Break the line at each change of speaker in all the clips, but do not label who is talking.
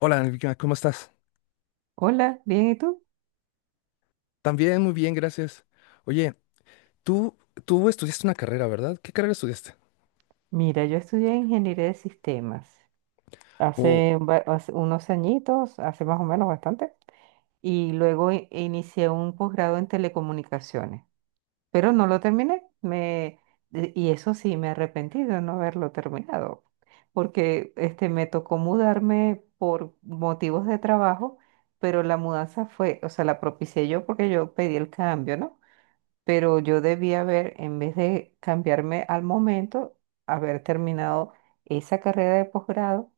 Hola, Angélica, ¿cómo estás?
Hola, bien, ¿y tú?
También muy bien, gracias. Oye, tú, tú estudiaste una carrera, ¿verdad? ¿Qué carrera estudiaste?
Mira, yo estudié ingeniería de sistemas
O
hace unos añitos, hace más o menos bastante, y luego inicié un posgrado en telecomunicaciones, pero no lo terminé. Y eso sí, me arrepentí de no haberlo terminado, porque me tocó mudarme por motivos de trabajo, pero la mudanza fue. La propicié yo porque yo pedí el cambio, ¿no? Pero yo debía haber, en vez de cambiarme al momento, haber terminado esa carrera de posgrado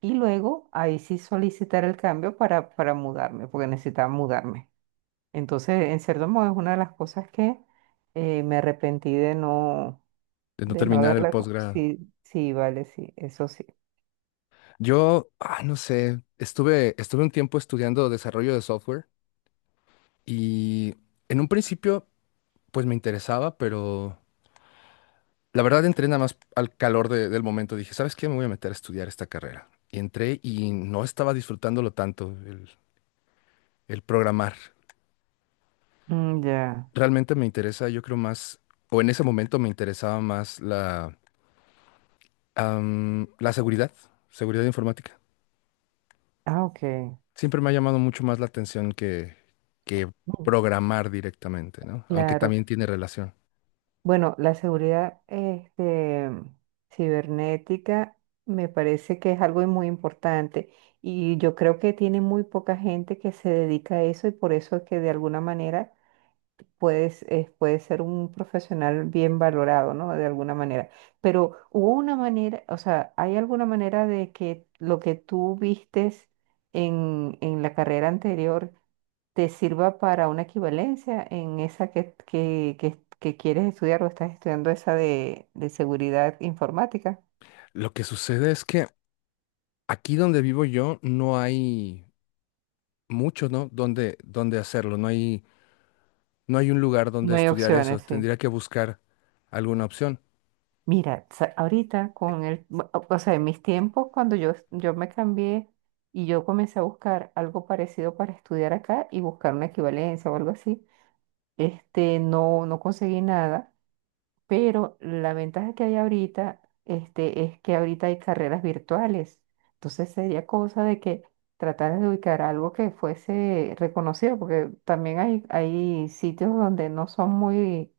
y luego ahí sí solicitar el cambio para mudarme, porque necesitaba mudarme. Entonces, en cierto modo, es una de las cosas que me arrepentí
de no
de no
terminar el
haberla.
posgrado.
Sí, sí, vale, sí, eso sí.
Yo, ah, no sé, estuve un tiempo estudiando desarrollo de software y en un principio, pues me interesaba, pero la verdad entré nada más al calor del momento. Dije, ¿sabes qué? Me voy a meter a estudiar esta carrera. Y entré y no estaba disfrutándolo tanto, el programar.
Mm, ya.
Realmente me interesa, yo creo más, o en ese momento me interesaba más. La seguridad, seguridad informática.
Ah, ok.
Siempre me ha llamado mucho más la atención que
Mm.
programar directamente, ¿no? Aunque
Claro.
también tiene relación.
Bueno, la seguridad cibernética me parece que es algo muy importante, y yo creo que tiene muy poca gente que se dedica a eso, y por eso es que de alguna manera puedes ser un profesional bien valorado, ¿no? De alguna manera. Pero hubo una manera, o sea, ¿hay alguna manera de que lo que tú vistes en la carrera anterior te sirva para una equivalencia en esa que quieres estudiar o estás estudiando esa de seguridad informática?
Lo que sucede es que aquí donde vivo yo no hay mucho, ¿no? Donde, donde hacerlo. No hay, no hay un lugar donde
No hay
estudiar eso.
opciones, sí.
Tendría que buscar alguna opción.
Mira, sa- ahorita con el. O sea, en mis tiempos cuando yo me cambié y yo comencé a buscar algo parecido para estudiar acá y buscar una equivalencia o algo así, no conseguí nada, pero la ventaja que hay ahorita, es que ahorita hay carreras virtuales. Entonces sería cosa de que tratar de ubicar algo que fuese reconocido, porque también hay sitios donde no son muy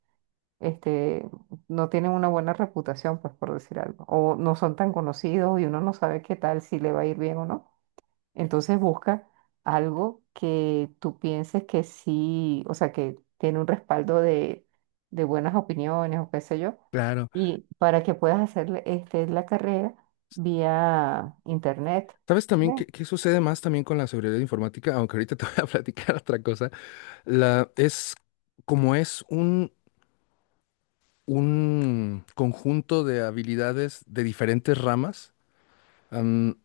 este, no tienen una buena reputación, pues por decir algo, o no son tan conocidos y uno no sabe qué tal, si le va a ir bien o no. Entonces busca algo que tú pienses que sí, o sea, que tiene un respaldo de buenas opiniones o qué sé yo,
Claro.
y para que puedas hacer la carrera vía internet.
¿Sabes también
¿Ve?
qué, qué sucede más también con la seguridad informática? Aunque ahorita te voy a platicar otra cosa. La, es como es un conjunto de habilidades de diferentes ramas. am,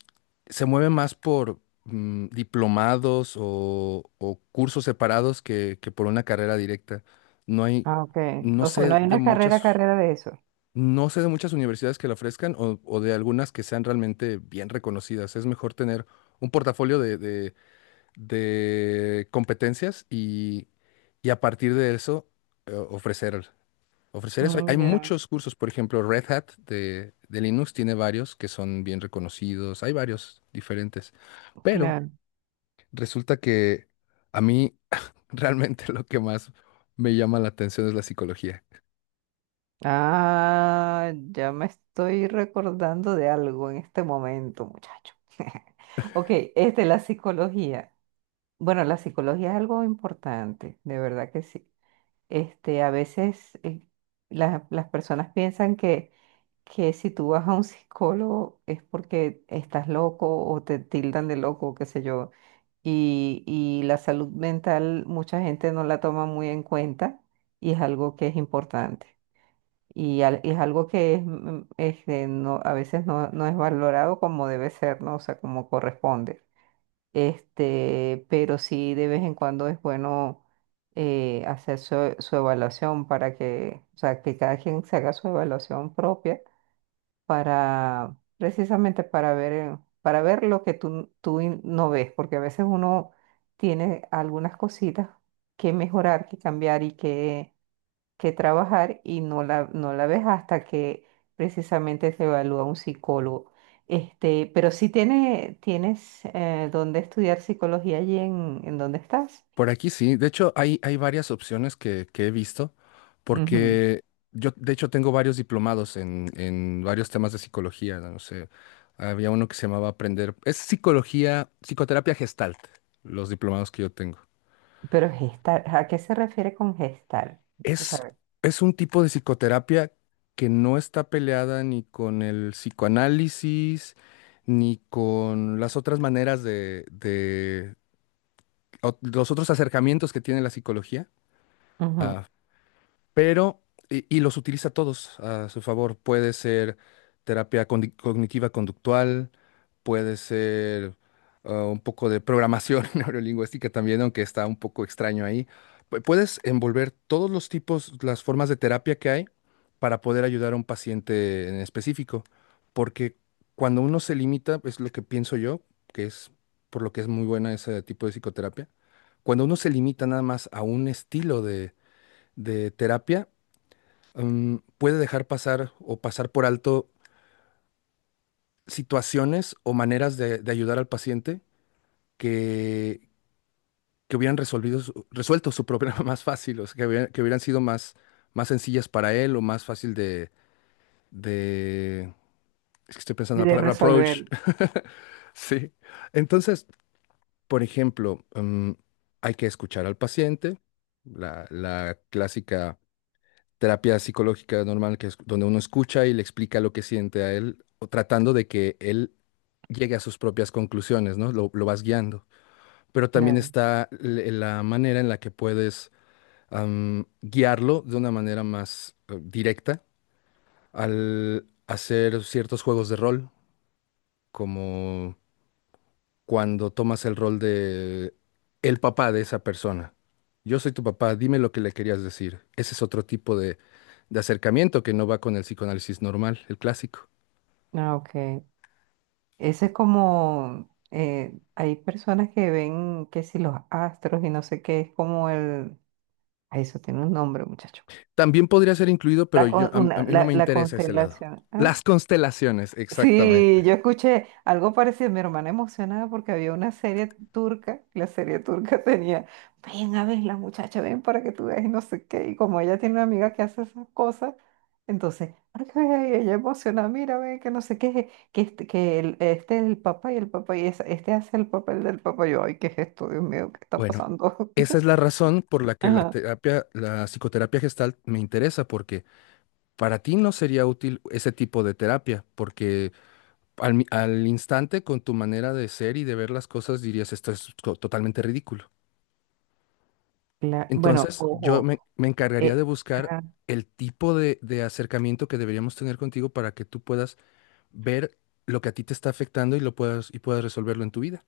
Se mueve más por diplomados o cursos separados que por una carrera directa. No hay,
Ah, ok.
no
O sea, no
sé
hay
de
una
muchas,
carrera de eso.
no sé de muchas universidades que la ofrezcan o de algunas que sean realmente bien reconocidas. Es mejor tener un portafolio de, de competencias y a partir de eso ofrecer ofrecer eso. Hay
Mm, ya,
muchos cursos, por ejemplo, Red Hat de Linux tiene varios que son bien reconocidos, hay varios diferentes, pero
claro.
resulta que a mí realmente lo que más me llama la atención es la psicología.
Ah, ya me estoy recordando de algo en este momento, muchacho. Ok, la psicología. Bueno, la psicología es algo importante, de verdad que sí. A veces las personas piensan que si tú vas a un psicólogo es porque estás loco o te tildan de loco, qué sé yo. Y la salud mental mucha gente no la toma muy en cuenta y es algo que es importante. Y es algo que es, a veces no es valorado como debe ser, ¿no? O sea, como corresponde. Pero sí de vez en cuando es bueno hacer su evaluación para que, o sea, que cada quien se haga su evaluación propia para, precisamente para ver lo que tú no ves, porque a veces uno tiene algunas cositas que mejorar, que cambiar y que trabajar y no no la ves hasta que precisamente se evalúa un psicólogo. Pero sí tienes dónde estudiar psicología allí en donde estás.
Por aquí sí, de hecho hay, hay varias opciones que he visto,
Ujú.
porque yo de hecho tengo varios diplomados en varios temas de psicología, no sé, había uno que se llamaba Aprender, es psicología, psicoterapia gestalt, los diplomados que yo tengo.
Pero gestar, ¿a qué se refiere con gestar? O
Es,
sea,
es un tipo de psicoterapia que no está peleada ni con el psicoanálisis, ni con las otras maneras de los otros acercamientos que tiene la psicología,
ujú,
pero y los utiliza todos a su favor. Puede ser terapia cognitiva conductual, puede ser un poco de programación neurolingüística también, aunque está un poco extraño ahí. Puedes envolver todos los tipos, las formas de terapia que hay para poder ayudar a un paciente en específico, porque cuando uno se limita, es lo que pienso yo, que es por lo que es muy buena ese tipo de psicoterapia, cuando uno se limita nada más a un estilo de terapia, puede dejar pasar o pasar por alto situaciones o maneras de ayudar al paciente que, que hubieran resuelto su problema más fácil, o sea, que hubieran sido más, más sencillas para él o más fácil de... Es que estoy pensando en la
de
palabra
resolver.
approach. Sí. Entonces, por ejemplo, hay que escuchar al paciente, la la clásica terapia psicológica normal, que es donde uno escucha y le explica lo que siente a él, o tratando de que él llegue a sus propias conclusiones, ¿no? Lo vas guiando. Pero también
Claro.
está la manera en la que puedes guiarlo de una manera más directa al hacer ciertos juegos de rol, como cuando tomas el rol de el papá de esa persona. Yo soy tu papá, dime lo que le querías decir. Ese es otro tipo de acercamiento que no va con el psicoanálisis normal, el clásico.
Ah, ok. Eso es como, hay personas que ven que si los astros y no sé qué, es como el, ay, eso tiene un nombre, muchacho.
También podría ser incluido, pero yo, a mí no me
La
interesa ese lado.
constelación. ¿Ah?
Las constelaciones,
Sí,
exactamente.
yo escuché algo parecido, mi hermana emocionada porque había una serie turca, la serie turca tenía, ven a ver la muchacha, ven para que tú veas y no sé qué, y como ella tiene una amiga que hace esas cosas, entonces, ay, ay, ella emocionada, mira, ven que no sé qué, que este es el papá y este hace el papel del papá, yo, ay, ¿qué es esto? Dios mío, ¿qué está
Bueno,
pasando?
esa es la razón por la que la
Ajá.
terapia, la psicoterapia gestal me interesa, porque para ti no sería útil ese tipo de terapia, porque al, al instante con tu manera de ser y de ver las cosas dirías, esto es totalmente ridículo.
Bueno,
Entonces, yo
ojo,
me, me encargaría de
eh,
buscar
ah.
el tipo de acercamiento que deberíamos tener contigo para que tú puedas ver lo que a ti te está afectando y lo puedas y puedas resolverlo en tu vida.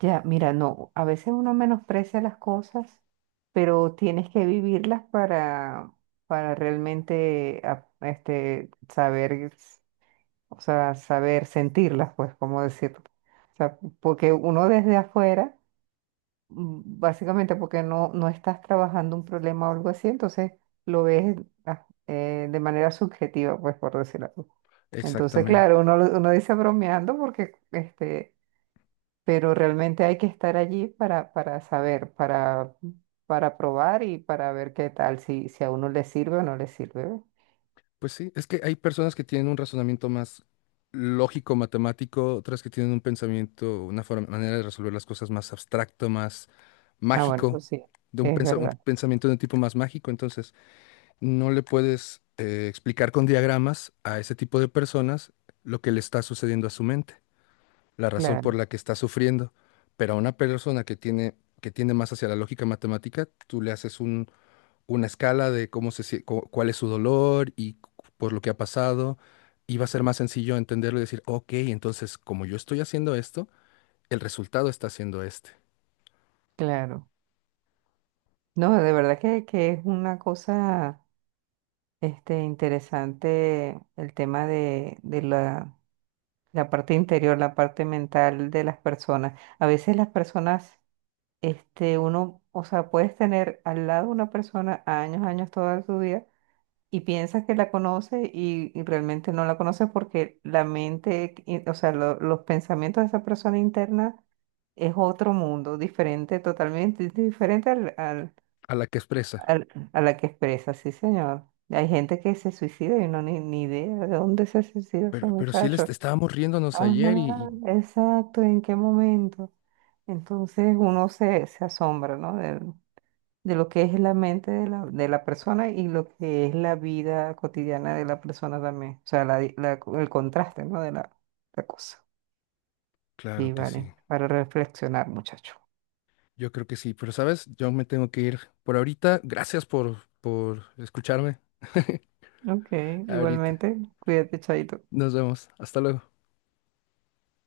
Ya, mira, no, a veces uno menosprecia las cosas, pero tienes que vivirlas para realmente saber, o sea, saber sentirlas, pues, cómo decirlo. O sea, porque uno desde afuera, básicamente porque no estás trabajando un problema o algo así, entonces lo ves de manera subjetiva, pues, por decirlo así. Entonces,
Exactamente.
claro, uno dice bromeando porque pero realmente hay que estar allí para saber, para probar y para ver qué tal, si a uno le sirve o no le sirve. ¿Ve?
Pues sí, es que hay personas que tienen un razonamiento más lógico, matemático, otras que tienen un pensamiento, una forma, manera de resolver las cosas más abstracto, más
Ah, bueno, eso
mágico,
sí,
de un,
es
un
verdad,
pensamiento de un tipo más mágico, entonces no le puedes explicar con diagramas a ese tipo de personas lo que le está sucediendo a su mente, la razón por
claro,
la que está sufriendo. Pero a una persona que tiene, que tiende más hacia la lógica matemática, tú le haces una escala de cómo se, cuál es su dolor y por lo que ha pasado, y va a ser más sencillo entenderlo y decir, ok, entonces como yo estoy haciendo esto, el resultado está siendo este,
claro. No, de verdad que es una cosa interesante el tema de la parte interior, la parte mental de las personas. A veces las personas, o sea, puedes tener al lado una persona años, años, toda su vida y piensas que la conoce y realmente no la conoces porque la mente. O sea, los pensamientos de esa persona interna es otro mundo, diferente, totalmente diferente
a la que expresa.
a la que expresa, sí, señor. Hay gente que se suicida y no ni idea de dónde se suicidó ese
Pero sí les
muchacho.
estábamos riéndonos ayer y
Ajá, exacto, ¿en qué momento? Entonces uno se asombra, ¿no? De lo que es la mente de de la persona y lo que es la vida cotidiana de la persona también. O sea, la, di- la co- el contraste, ¿no? De la cosa.
claro
Sí,
que
vale.
sí.
Para reflexionar, muchacho.
Yo creo que sí, pero sabes, yo me tengo que ir por ahorita. Gracias por escucharme.
Ok,
Ahorita.
igualmente, cuídate, chaito.
Nos vemos. Hasta luego.